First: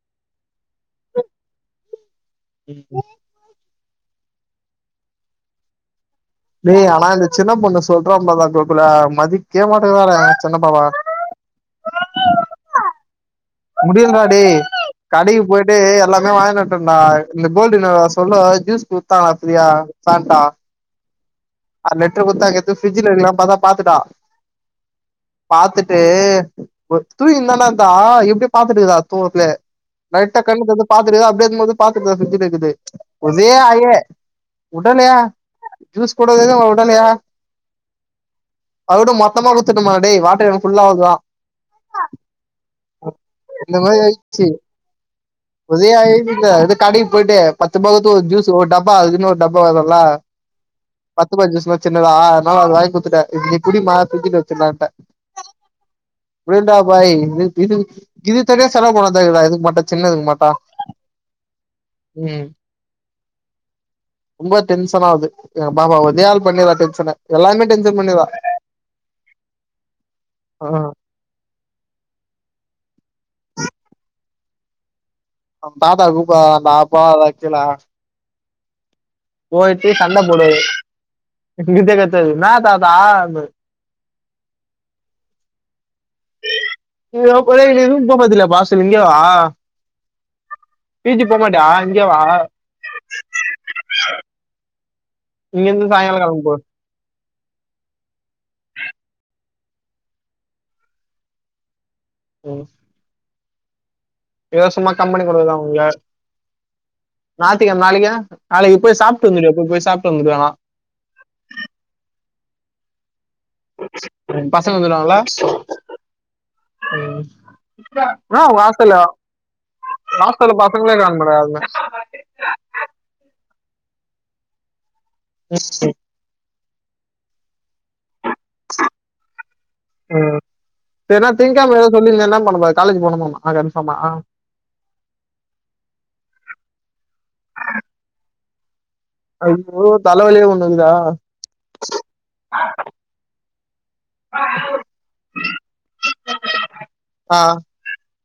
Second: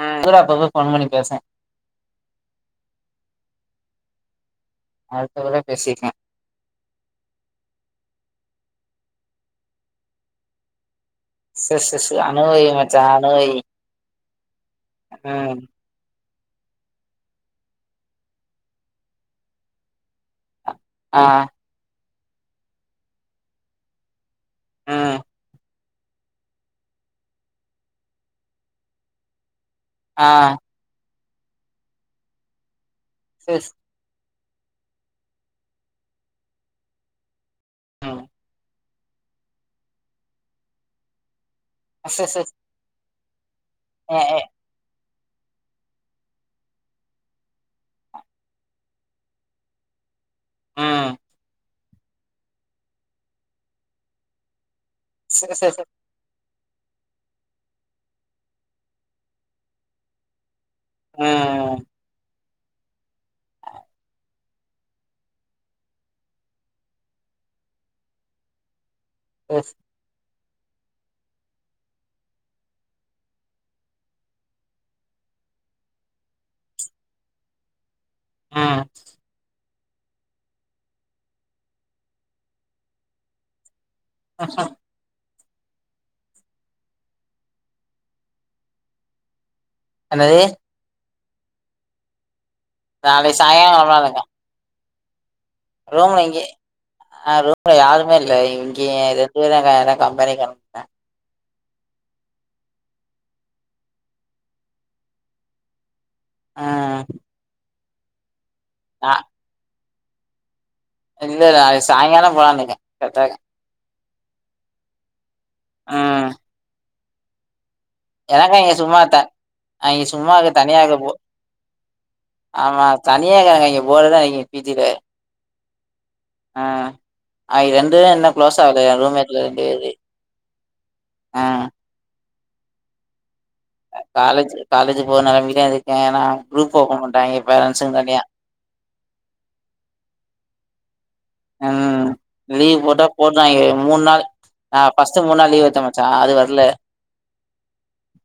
ம் கூறா அப்பப்ப ஃபோன் பண்ணி பேசுவே ம் அடுத்த தடவ பேசிக்கே டேய் ஆனா இந்த சின்ன பொண்ணு சொல்றா பார்றா கோகுல் மதிக்கவே மாட்டதுறா சின்னப்பாப்பாவ ச ச ச அனுபவி மச்சா அனுபவி முடியலடா டேய் கடைக்கு ம் போய்ட்டு எல்லாமே வாங்கினுவ ன்ட டா இந்த கோல்டுவின்னர் சொன்ன‌மாரி ஜூஸு குத்தாங்டா ஃபிரியா ஃபேண்ட்டா ஆ அரலிட்ரு குத்தாங்க எத்து ஃபிரிட்ஜில வக்லானு பாத்தா பாத்துட்டா ம் பாத்துட்டு தூகினுதான இந்தா எப்டியோ பாத்துட்டு இருக்கா தூகத்துலே ஆ லைட்டா கண்ணுதொரந்து பாத்துட்டு அப்டே இருக்குபோது பாக்குது ஃபிரிஜ்ல இருக்குது ஒரே செர் அழ உடலையா ஜூஸ் கூடதுத உடலையா ம் அவ்ர்ட மொத்தமா குத்தட்டுமா டேய் வாட்டர்கேன் ஃபுல்லா அவ்ருதா [unintelligible] இந்த மாரி எ எ ஆய்ச்சி ஒரே அழுக இதுகான்டி போய்ட்டு பத்துப்பா குடுத்து ஒரு ஜுஸ்ஸு ஒரு டப்பா அதுக்குனு ஒரு டப்பா வருல ம் பத்துபா ஜுஸ்ல சின்னதா அதனால அதவாங்கி குத்துட்ட இத நீ குடிமா திங்கிட்டு வச்சிருந்தானன் சரி சரி சரி புடியடா பாய் இது இது இது தனியா செலவு போன தடா இதுக்கு மாட்டா சின்ன இதுக்கு மாட்டா ம் ம் ம் ரொம்ப டென்ஷனா ஆவுது எங்க பாப்பா உதையள் பண்ணிரா டென்ஷன எல்லாருமே டென்ஷன் பண்ணிரா எஸ் ஆ அவுங்க தாத்தா கூப்பரார டா அப்பா தக்சலா ம் போயிட்டு சண்ட போடுது இங்கிந்தே கத்துது என்னா தாத்தா ஆனு ஆஹ [unintelligible] என்னது பீஜிகு போமாட்டயா இங்கே வா நாளைக்கு சாய்ங்காலோ வர்லாருக்க இங்கருந்து ரூம்ல சாயங்காலம் இங்க கெளம்பி போ ஆ ரூம்ல யாருமே இல்ல‌ இங்கே ரெண்டு பேர் தா இருக்காங்க கம்பெனி காரங்க ம் இலவசமா கம்பெனி கொடுதா உங்கள ம் ஞாய்த்துகழம நாளைக்கு நாளைக்கு போய் சாப்ட்டு வந்துடு இப்ப போய் சாப்ட்டு வந்துடு வேணா இல்லடா சாயிங்காலோ போலான் இருக்க கரட்டா இருக்கு பசங்க வந்துடுவாங்களா ஆ ம் என்ன உங்க இங்க ஹாஸ்டல்ல சும்மா த அ இங்க சும்மா இருக்க ஹாஸ்டல்ல தனியா பசங்ளே இருக்க போ காணமேடா அதுதா ஆமா தனியா இருகங்க இங்க போறுதா அடிக்கு பீத்திட்டு ம் ம் ஆ அது ரெண்டு தா என்ன குளோஸ் ஆகல எ ரூம்மேட்ல ரெண்டு பேரு ஆ சொல்லு என்னலா பண்ணுவா காலேஜ போனுமாமா காலேஜ் காலேஜ்ஜு போற நெலமையிலயா இருக்கே நா குரூப் ஓப்பன் பன்னிட்டாக பேரன்ட்ஸுக்கு தனியா ஐயோ தலவலியே ஒண்ணுகுதுதா ம் லீவ் போட்டா போட்றாங்கே மூன் நாள் ஆ பஸ்ட் மூன் நாள் லீவ் எத்த மச்சா அது வர்ல ஆ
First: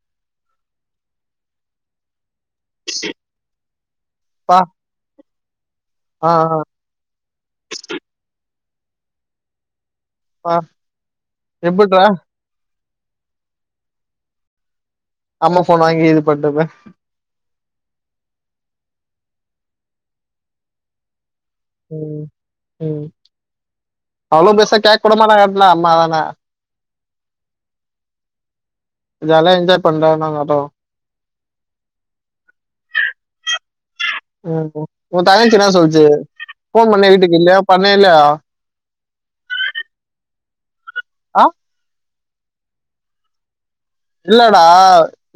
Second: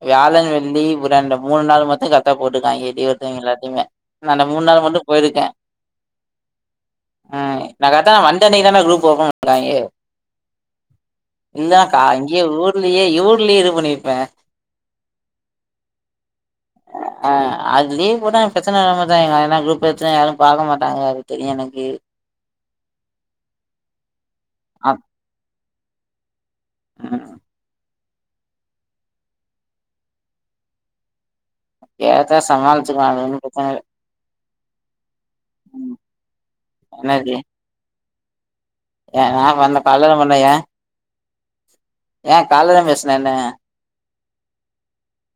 வியாழன் வெள்ளி புதன் இந்த மூணு நாள் மத்தும் க தா போட்ருக்காங்கே லீவ் எத்தவைங்க எல்லாத்தயுமே நானு பா மூன் நாளு மட்டு போய்ருக்க ஆ ஆ அ நா கர்ட்டா நா வந்த அன்னைக்தான்டா குரூப் ஓப்பன் பண்ணிக்காங்கே பா இந்தாக்கா எப்புட்றா அங்கியே ஊர்லியே யூர்லியே இது பண்ணிர்ப்பே அம்ம ஃபோன் வாங்கி இது பண்டுப்பே அ அது லீவ் போட்டா எனக் பிரச்சன ஆகமாட்டங்கே ஏனா குரூப் பிரச்சன யாரு பாக்க மாட்டாங்க அது தெரியு எனக் ம் ம் அவ்ளோ பெர்சா அ கேக் கூட மாட்டாங்க அட்லா அம்மாதான ம் இதால என்ஜாய் பண்றா என்னாங்காட்டோ கேக்கா சமாளிச்சுகுவ அது ஒன்னு பிரச்சனல ம் ம் உ தங்கச்சி என்னா சொல்ச்சு ஃபோன் பண்ணியா என்னது வீட்டுக்கு இல்லயா பண்ணயா இல்யா ஏ நா பண்ண காலைல பண்ண ஏ ஆ ஏ கால்லதா பேச்ன என்ன இல்லடா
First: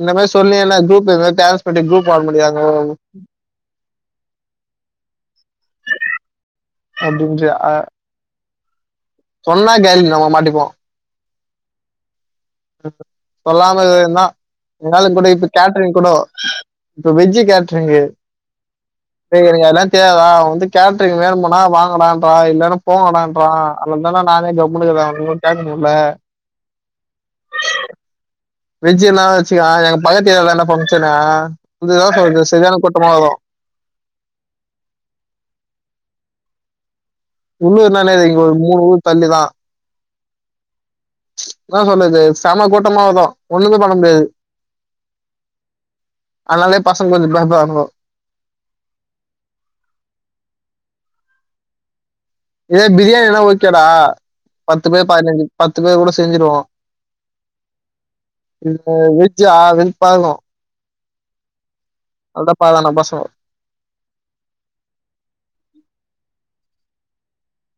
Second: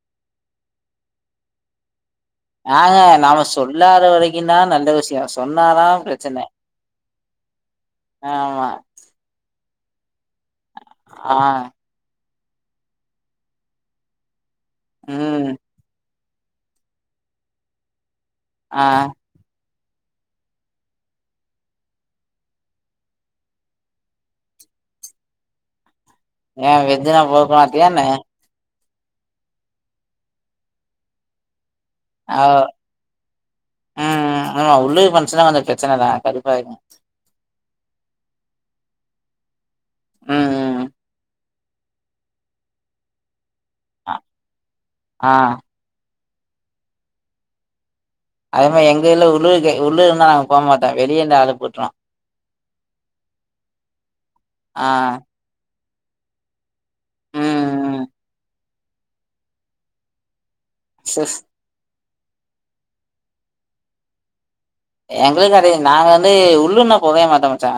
இந்த மாரி சொல்லி என்ன குரூப்ல இந்த டேன்ஸ் பண்ணி குரூப் வாங்க முடியாது ஆ அ நாம சொல்லாத வரைக்குந்தா நல்ல விஷ்யோ சொன்னாதா பிரச்சன அப்டின்ற அ ஆமா சொன்னா காலி நம்ம மாட்டிப்போ ஆ சொல்லாம இதவயிந்தா எதுனாலு கூடோ ம் இப்ப கேட்ரிங் கூடோ இப்ப வெஜ்ஜி கேட்ரிங்கு அ ஏ எனக் அதுலா தெயாதுடா வந்து கேட்ரிங் வேணுமுனா வாங்கடான்ரா இல்லனா போங்கடான்ரா அலந்தானா நானே கம்முனுகுறே ஒன்னு கேக்கமுல்ல ஏ வெஜ்னா போக்மாட்டியா என்ன வெஜ் என்ன வச்சுக்யே எங்க பக்கத்து ஏர்யாலதான்டா ஃபங்சனே கொஞ்ச யோச்ன ஆ பண்ணு செரியான கூட்டமா வரு ம் ம் ஆமா உள்ளியே ஃபங்சனா கொஞ்ச பிரச்சனதா கடுப்பாய்டு உள்ளுர்னா என்னது இங்க ஒரு மூனு ஊர் தள்ளிதா ம் ம் ம் என்னா சொன்னது செம்ம கூட்டமா வரு ஒன்னுமே பண்ண அ முடியாது ஆ அனாலே பசங்க கொஞ்ச பயப்பரானுங்கோ அதே மாரி எங்க இல உள்ளூர்க உள்ளூர் நாங்க போமாட்டோ வெளியந்து ஆளு போட்ருவோ இதே பிரியாணினா ஓக்கேடா பத்து ஆ பேர் பதினஞ்சி பத்து பேர் கூட செஞ்சிருவோ ம் ம் இதுல வெஜ்ஜா வெறுப்பாகு சிஸ் அல்தா பாக்லானா பசகோ எங்களுக்கு அதே நாங்க வந்து உள்ளூர்னா போகவே மாட்ட மச்சா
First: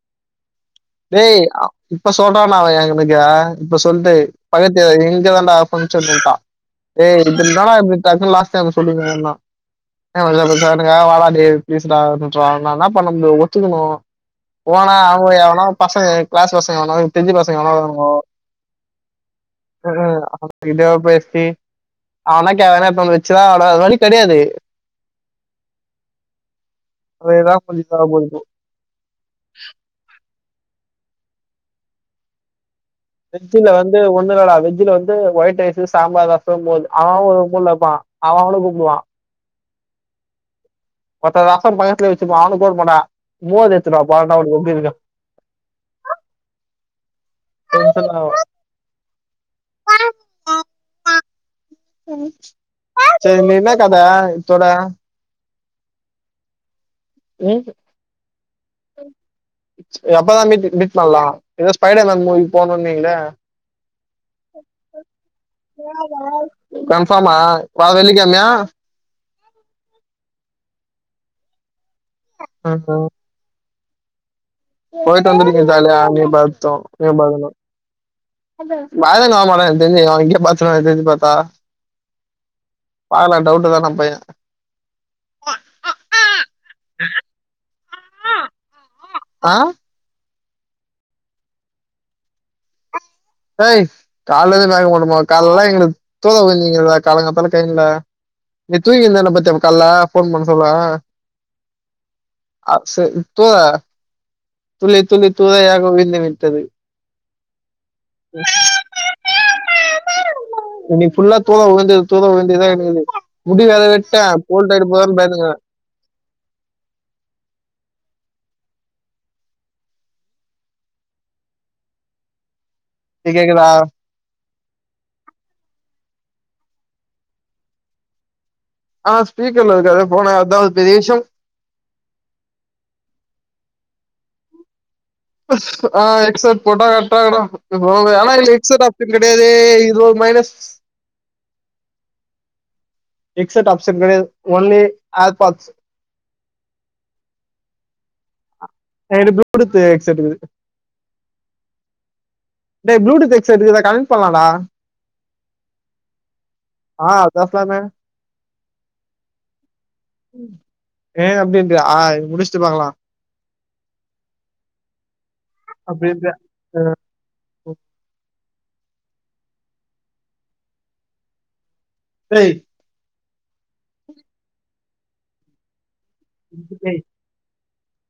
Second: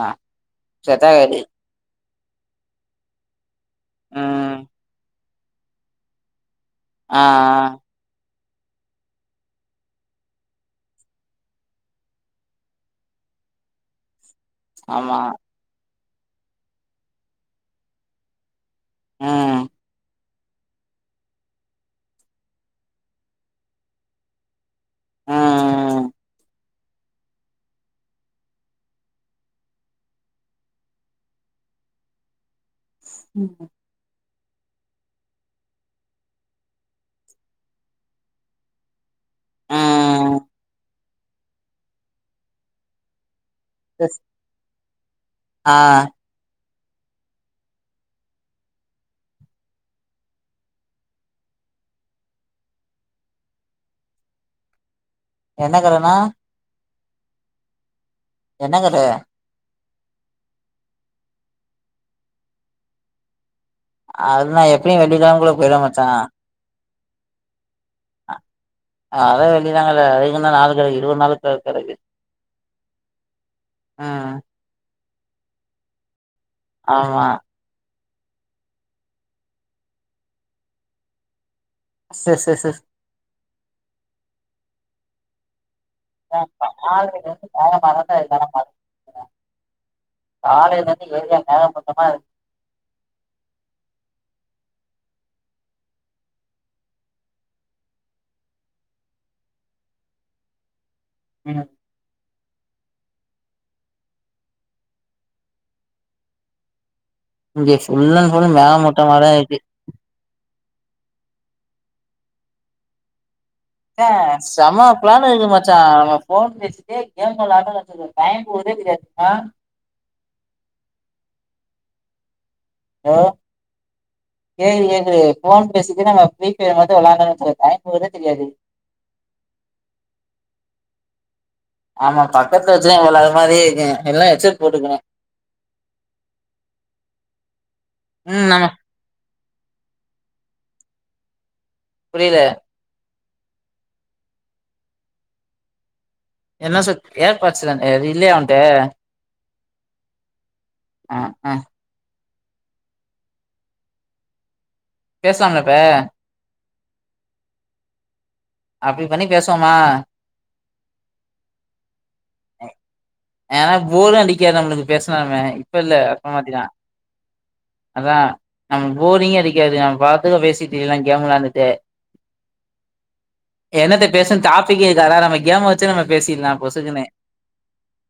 செட் டேய் ஆகாது அ இப்ப சொல்றான்டா அவ ஏங் கணுக்கே இப்ப சொல்ட்டு ம் பக்கத்து ஏயா இங்தாண்டா ஃபங்ஷனுன்டா ஏய் ஆ இங்கிந்தாடா ஆ எப்பிம் கசில லாச்ட் டைம் சொல்லுங்ககன்னா [unintelligible] வாடா டேய் ப்ளீஸ்டான்றா நா இன்னா பண்ண முடியு ஒத்துகுனு போனா ஆமா அவுங்க எவனா பசங்க கிளாஸ் பசங்க எவனாது தெஞ்ச பசங்க எவனா வருவானுங்கோ ம் ம் கிடோ பேசி அவனா [unintelligible] வேற வழி கெடையாது ம் ம் அதேதா [unintelligible] டென்சின்ல வந் து ஒன்னு நடா வெஜ்ஜில வந்து ஒயிட் ரைஸ்சு சாம்பார் ரசம் மோது அவவ ஒவ்வொரு மூல்ல இப்பா அவ அவன கூப்டுவா அ ஒருத்த ரசம் பக்கத்லே வச்சிப்பா. அவன கூப்பிட மாட்டா மோர் எத்துனுவா சிஸ் போறான்டா அவனுக்கு எப்டிருக்கு ஆ டென்ஷனாவு சேர் நீ இன்னா கத இத்தோட என்ன கதனா [unintelligible] என்ன கத எப்பதா மீட்டு மீட் பண்லா எதோ ஸ்பைடர் மேன் மூவிக் போணுன்னீங்களே அதல்லான் எப்பியு வெள்ளிக்கெழம்க்குள்ள போய்ல்லா மாச்சா கன்ஃபாமா வர வெள்ளிக்கெழ்ம்யா ஆ அதா வெள்ளினாங்கள வெள்ளினா அதுக்கு இன்னு நாளு கெடக்கு இருவத் நாளு கெடக்கு அ அ ஆ போய்ட்டு வந்திட்வீங்க ஜாலியா நீ பரத்து நீயு ஆமா பரத்து மதன் வர மாட்டா எனக் தெரிஞ்சு [unintelligible] பாத்தா சேர் சேர் சே பாக்கலா டவுட்டு தா நம் பைய ஆ [unintelligible] காலையில இருந்து எரியா மேகமூட்டமா இருக் ஏய் கால்லந்து மேகமூட்டமாவா கால்லெல்லா எங்களுக் தூறல் பேஞ்சிங்கிதுடு காலங்காத்தால கழினில நீ தூங்கினிந்தல பாத்தியா கால்ல ஃபோன் பண்ண சொல்ல ம் அ செ தூ துளி துளி துளியாக விழுந்து விட்டது இங்க ஃபுல்லன் ஃபுல்லு மேகம் மூட்டமா தா இருக்கு இன்னிக்கு ஃபுல்லா தூரல் விழுந்து தூறல் விழுந்தே தா கெடக்குது முடி வேற வெட்டே கோல்டு ஆயிற போதோன் பயந்துன்கிற ! ! ! ! ! ! ! ! ! ! ஹலோ இப்ப கேக்குதா கேள்வி கேக்குது ஃபோன் பேசிட்டே நாங்க ஃப்ரீ பையர் மட்டு வெளடோன் வெச்சுக்கோ டைம் போற்தே தெரியாது ஆ ஸ்பீக்கர்ல இருக்கு அத ஃபோனு அத்தா ஒரு பெரிய விஷ்யம் ஆமா பக்கத்துல வெச்சுதா [unintelligible] இல்ல ஹெட்செட் போட்டுக்குவே ஆ ஹெட்செட் போட்டா கரெட்டாக்குடா [unintelligible] இப்போ ஆனா ம் இத்ல ஆமா ஹெட்செட் ஆப் ஷென் கெடயாதே இது ஒரு மைனஸ் புரில ஹெட்செட் ஆப்ஷன் கெடையாது ஒன்லி ஏர்பாட்ஸ் என்னா செட் ஏர்பாட்ஸு தான இல்லையா உன்ட்ட எங்கிட்ட ப்ளுடூத்து ஹெட்செட்டுகிது அக்அ டேய் ப்ளூடூத் எட்செட் இதுல கனெட் பண்ணலான்டா பேஸ்லாம்ல இப்ப ஆ பேஸ்லாமே அப்டி பண்ணி பேஸ்வோமா ஏன் அப்டின்றியா இது முடிஷ் ஏன்னா போரு அடிக்காது நம்ளுக்கு பேசுனால்மே இப்ப இல்ல அப்படின்ட்டு அப்றமாட்டி தா அஹ் அதா நமக் போரிங்கே அடிக்காது நம்பாட்டுக்கு பேசிட்டுக்கிலா கேமு விளாண்டுட்டே [unintelligible] என்னத்த பேசன் டாப்பிக்கே இருக்காதா நம்ம கேம வச்சே நம்ம பேசிட்லாம் டேய், பொசுக்குனு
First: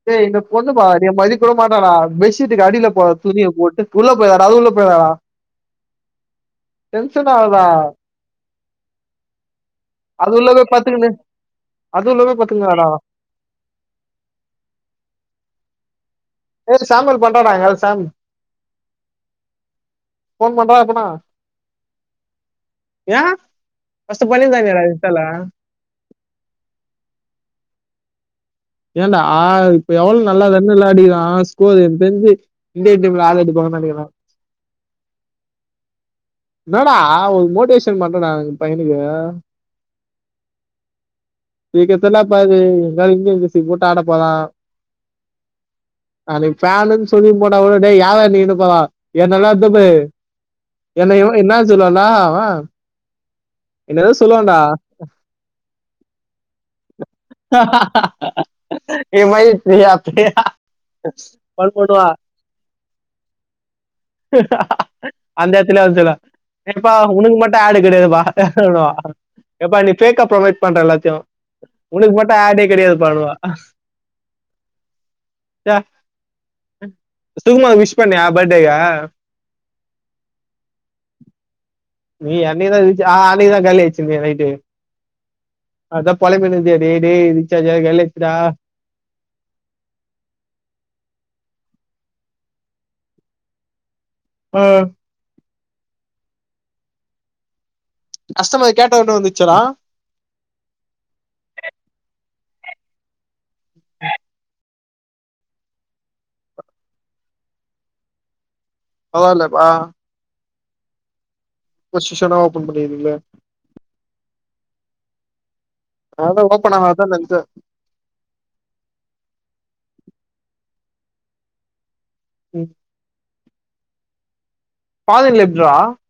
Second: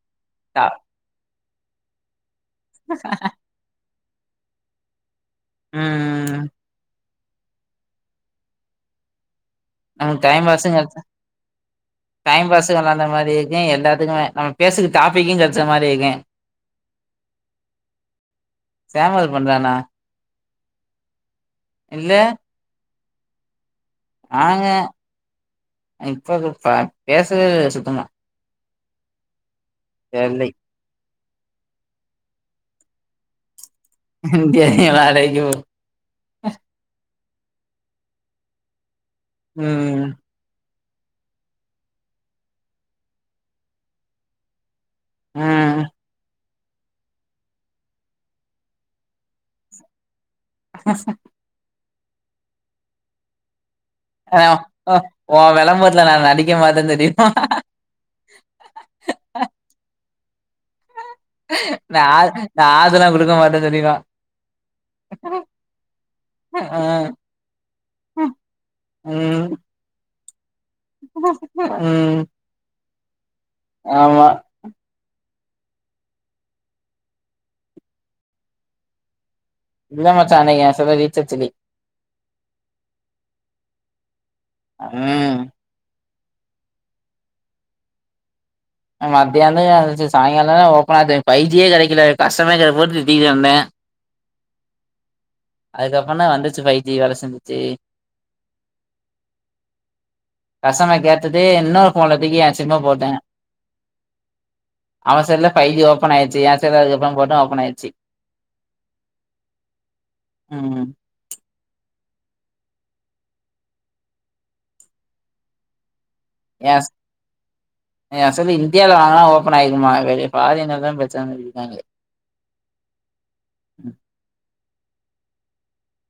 டேய் இந்த பொண்ணு பா டா என்ன மதிக்கூய மாட்டாடா பெஷீட்டுக்கு அடியில போ துணிய போட்டு உள்ள போய்ராடா அது உள்ள போய்ராடா அ டென்ஸன் ஆவ்த்ரா நானு அது டைம் உள்ள பாசு போய் நெனச்சேன் பத்துக்கின்னு அது உள்ள போய் டைம் பாசு பத்துக்கினாடா வெளயாண்ட மாரி யே எல்லாத்துக்குமே நம்ம பேசுக்கு டாப்பிக்கும் கெடைச்ச மாரி இருக்கும் ஏஸ் சாமல் பண்டானா சாம் ஊருக்கு வந்தானா ஃபோன் பண்றா இல்ல ஏ ஃபஸ்ட்டு நாங்க பண்ணிருந்தலடா ஏத்தால இப்ப கூப்டா பேசுவேயில்ல சுத்தமா ஏன்டா ஆ இப்ப எவ்ளவு தெர்லை நல்லாத விளாடிக்கிறான் ஸ்கோர் தெரிஞ்சு இந்திய டீம்ல ஆள் எடுப்பாங்கன்னு நினைக்கிறே [unintelligible] என்னாடா ஒரு மோட்டிவேஷன் பண்ணுடா அந்த பையனுக்கு ம் [unintelligible] ஆ நாளைக்கு காலேருந்து சொல்லி போட்டா கூட டேய் யாரா நீ போரா என்னடா [unintelligible] என்ன இவன் என்ன சொன்னான்டா அவன் என்ன ஏதோ ஆ சொல்லுவான்டா ஓ ஓன் வெளம்பரத்துல நான் நடிக்க மாட்டேன் தெரியு [unintelligible] [unintelligible] பண்ணுவான் நான் நான் அதுலாம் குடுக்க மாட்டேன்னு சொல்லிருவேன் அந்த என்ன சொல்ல யப்பா ம் உனுக்கு மட்டும் ஆளு கிடையாதுப்பா ம் எப்பா நீ ஃபேக்கப்ப்ரொ பண்ற எல்லாத்தையு உனக்கு மட்டும் அடே கிடையாது பண்ணுவா ஆமா சுகுமாக்கு விஷ் பண்ணியா பேட்டேல இல்ல மச்சான் அன்னைக்கு என் செல்ல ரீச்சார்ச்சுல்ல நீ என்னைக்கு தான் ஆ அன்னைக்கு தான் கைல வச்சிந்தியே நைட்டு ம் அதான் பொலம்பினருந்தியே டேய் டேய் ரிச்சார்ஜு வேற காலி ஆய்ச்சுடா மத்தியானம் சி சாயங்காலம் தானே ஓப்பன் ஆது ஃபை ஜியே கெடைக்கல கஷ்டமர் கேர் போட்டு திட்டிட்டு இருந்தேன் ஆ அதுக்கப்புறம் தான் வந்துச்சு ஃபை ஜி வேலை செஞ்சிச்சு கஷ்டமர் கேட்ட ஒடனே வந்துச்சாடா கஷ்டமர் கேட்டுட்டு இன்னொரு போன்ல தூக்கி என் சிம்ம போட்டேன் அவே செல்லுல ஃபை ஜி ஓப்பன் ஆயிச்சு என் செல்ல அதுக்கப்றம் போட்டா ஓப்பன் ஆயிச்சு பரவால்யா பா ம் வேஷ்டு செலவா பன்னிருவாங்களே அதலதான் ஓப்பனாவாதான் நென்ச்சேன் அ சோலி இந்தியால வாங்குனா ஓப்பன் ஆயிருக்கும்மா வெளி ஃபாரின் நாலதா பிரச்சன சொல்லிருக்காங்க ம் [unintelligible] [unintelligible]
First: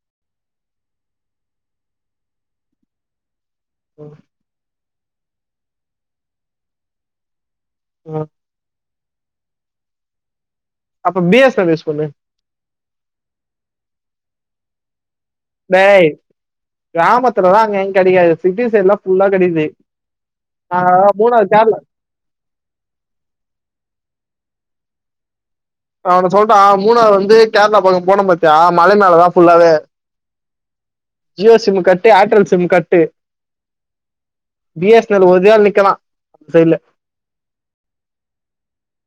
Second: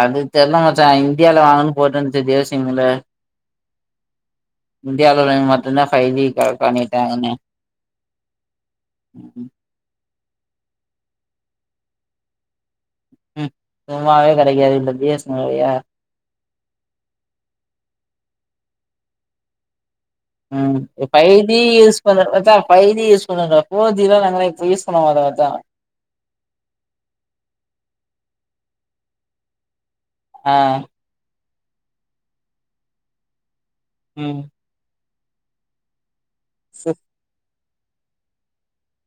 அது தெர்ல மச்சா இந்தியால வாங்கன்னு போட்ருந்துச்சு ஜியோ சிம்ல ம் இந்தியால உள்ளவைங்க மட்டும்தான் ஃபை ஜி கனக்ட் பண்ணிட்டாங்கனே ம் ம் ம் அப்ப B S N L use பண்ணு ம் சும்மாவேக் கெடைக்குதா உங்களுக்கு டேய் கிராமத்துலதா அங்க எங்க கெடைக்காது சிட்டி சைட்லாம் ஃபுல்லாக் கெடைக்து ம் பைஃஜி யூஸ் இப்ப இந்த மச்சா ஃபை ஜி யூஸ் பண்ணங்கப்போ ஜியோ ஃபோர்ஜீ நாங்கள யூஸ் பண்ணாங்களா மச்சா நா ஒன்னு சொல்ட்டா மூணார் வந்துக் கேரளா பக்க போனோ பாத்தியா மலை மேலதா ஃபுல்லாவே ஆ ஜியோ சிம்மு கட்டு ஆட்ரல் சிம் கட்டு ம் B S N L original நிக்கலா சைட்ல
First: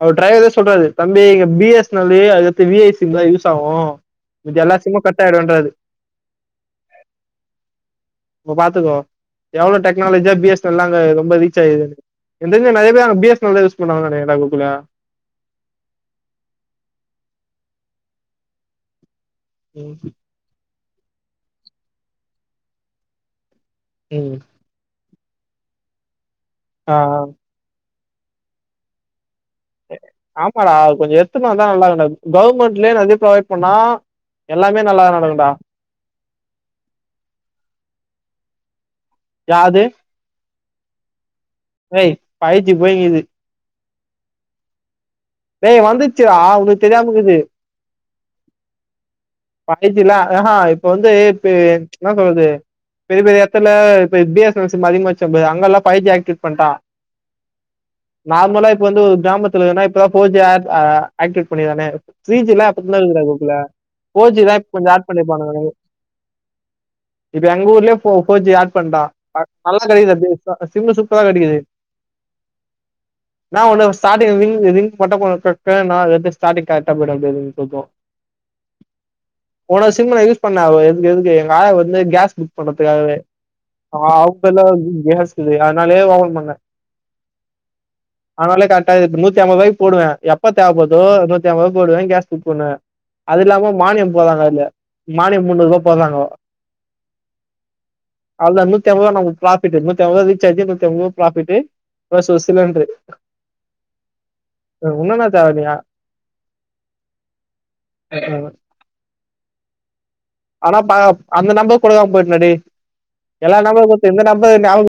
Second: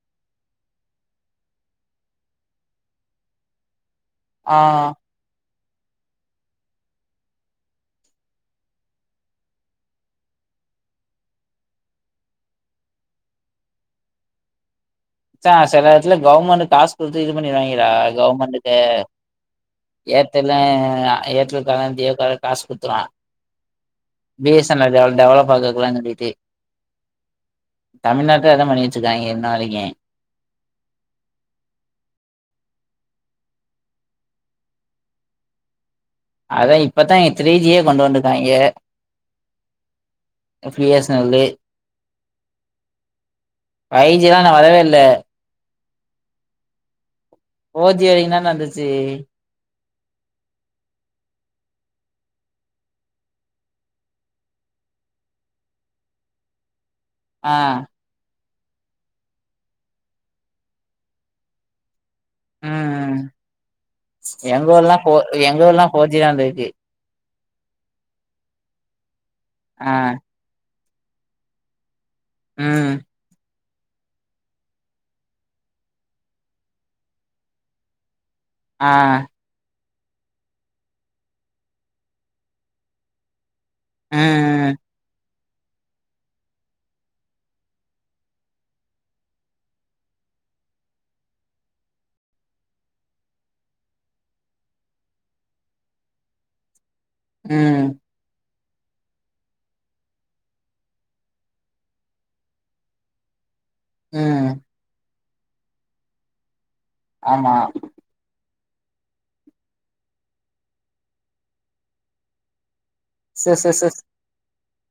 அவர் டிரைவரே சொல்றாரு தம்பி இங்க பி எஸ் என் எல்லு அதுகத்து வி ஐ சிம் தா யூஸ் ஆவு ஆ மீதி எல்லா சிம்மும் கட்டாய்டுன்றாரு அப்ப பாத்துக்கோ எவ்ளோ டெக்னாலஜியா பி எஸ் என் எல்லா அங்க ரொம்ப ரீச் ஆயி எனக் தெரிஞ் நறைய பேரு அங்க பி எஸ் என் எல் தா யூஸ் பண்றாங்கன்னு நெனக்கிற கோகுலு மச்சா செல எடத்துல கவுர்மெண்டு காஸ் குடுத்து இது பண்ணிருவாய்ங்கடா கவுர்மெண்ட்டுக்கு ம், ஏர் டெலு ஏர்டெல்கார ஜியோக்கார காஸ் குத்துருவா ம் பி எஸ் என் எல் எவ்ள டெவலப் ஆகுக்லான்னு டீட்டெயி ஆ ஆ தமிழ்நாட்ல அதா பண்ணி வச்சிருக்காய்ங்க இன்ன வரைக்கு ஆமாடா அது கொஞ்ச எட்த்துன்னு வந்தா நல்லாருக்கும்டா கவுர்மெண்ட்லயே நறைய ப்ரொவைட் பண்ணா எல்லாமே நல்லா நடக்குன்டா அதா இப்பதா இங்க த்ரீஜியேக் கொண்டு வந்துருக்காய்ங்க யாது ஏய் பி ஃபைவ்வீஸயிச்சிப்ஜஜஜ. எஸ் என் எல்லு ஸஸஸஸஸஸஸஸஸஸஸஸஸஸ ஸ்பெண்ட் வ்ஸஸஸஸ. ஷௌகபோய்க்கிது ஃபைஜிலா இன்னு வரவேல்ல டேய் வந்துச்சுரா உனக்குத் தெரியாமக்குது ஃபோர்ஜீ வரைக்கு தான்டா இருந்துச்சு ஃபைஜிலா ஆஹ இப்போ வந்து இப்ப என்ன சொல்றது பெரிய பெரி எடத்துல இப்ப B S N L sim அதிக்மாச்சிம்ப அங்கலா ஃபைஜி ஆக்டிவேட் பண்ட்டா ஆ நார்மலா இப்போ வந்து ஒரு கிராமத்துல ஏனா இப்பதா ஃபோர்ஜீ ஆட் ஆ ஆக்டிவேட் பண்ணிக்கிறாங்க த்ரீஜிலா ம் அப்பதிலேந்துருக்குடா ம் கோகுலு ஃபோர்ஜீ தான் எங்க இப்ப கொஞ்ச ஊர்லா ஆட் ஃபோ எங்க பண்ணிருப்பாங்க ஊர்லா ஃபோர் ஜி தா வந்துருக்கு [inaudible] இப்ப எங்க ஊர்லயே ஃபோ ஃபோர்ஜீ ஆட் பண்டா ஆ நல்லா ஆ கெடிக்குது பேஸ்ட்டா சிம்மு சூப்பரா கெடிக்கிது ம் என்னா ஒன்னு ஸ்டார்ட்டிங்ல ரிங் ரிங் மட்டு [unintelligible] ஸ்டார்ட்டிங் கரெக்ட்டா போயிடு அப்டியே [unintelligible] ஆ போன சிம் நா யூஸ் பண்ண அது எதுக்கு எதுக்கு எங்க ஆயா வந்து கேஸ் புக் பண்ணதுக்காகவே ஆ அவுங்கள்லா ம் வந்து கேஸ் ‌இல்லியா அதனாலயே ஓப்பன் பண்ண அதனாலயே கரெக்டா இது பண் நூத்தி அம்பது ரூபாய்க்குப் போடுவ எப்ப தேவப்படுதோ நூத்தி அம்பதுரூபாக்கு போடுவ கேஸ் புக் பண்ணுவ அது இல்லாம மானியம் போட்றாங்க அதுல மானியம் முன்னூரூவா போட்றாங்கோ ம் அவ்ளோதா நூத்திஅம்பது ரூவா நமக்கு ப்ராஃபிட்டு நூத்தி அம்பது ரூவா ரீச்சார்ஜு நூத்தி அம்பது ரூவா ப்ராஃபிட்டு ப்ளஸ் ஒரு சிலிண்ட்ரு ம் வேற ஒன்னுமே தேவயில்லையா ஆமா ஆனா நா அந்த நம்பர் கொடுக்காம போயிட்டேனே டே சு எல்லா சு நம்பரு சு குத்து இந்த நம்பர் ஞாப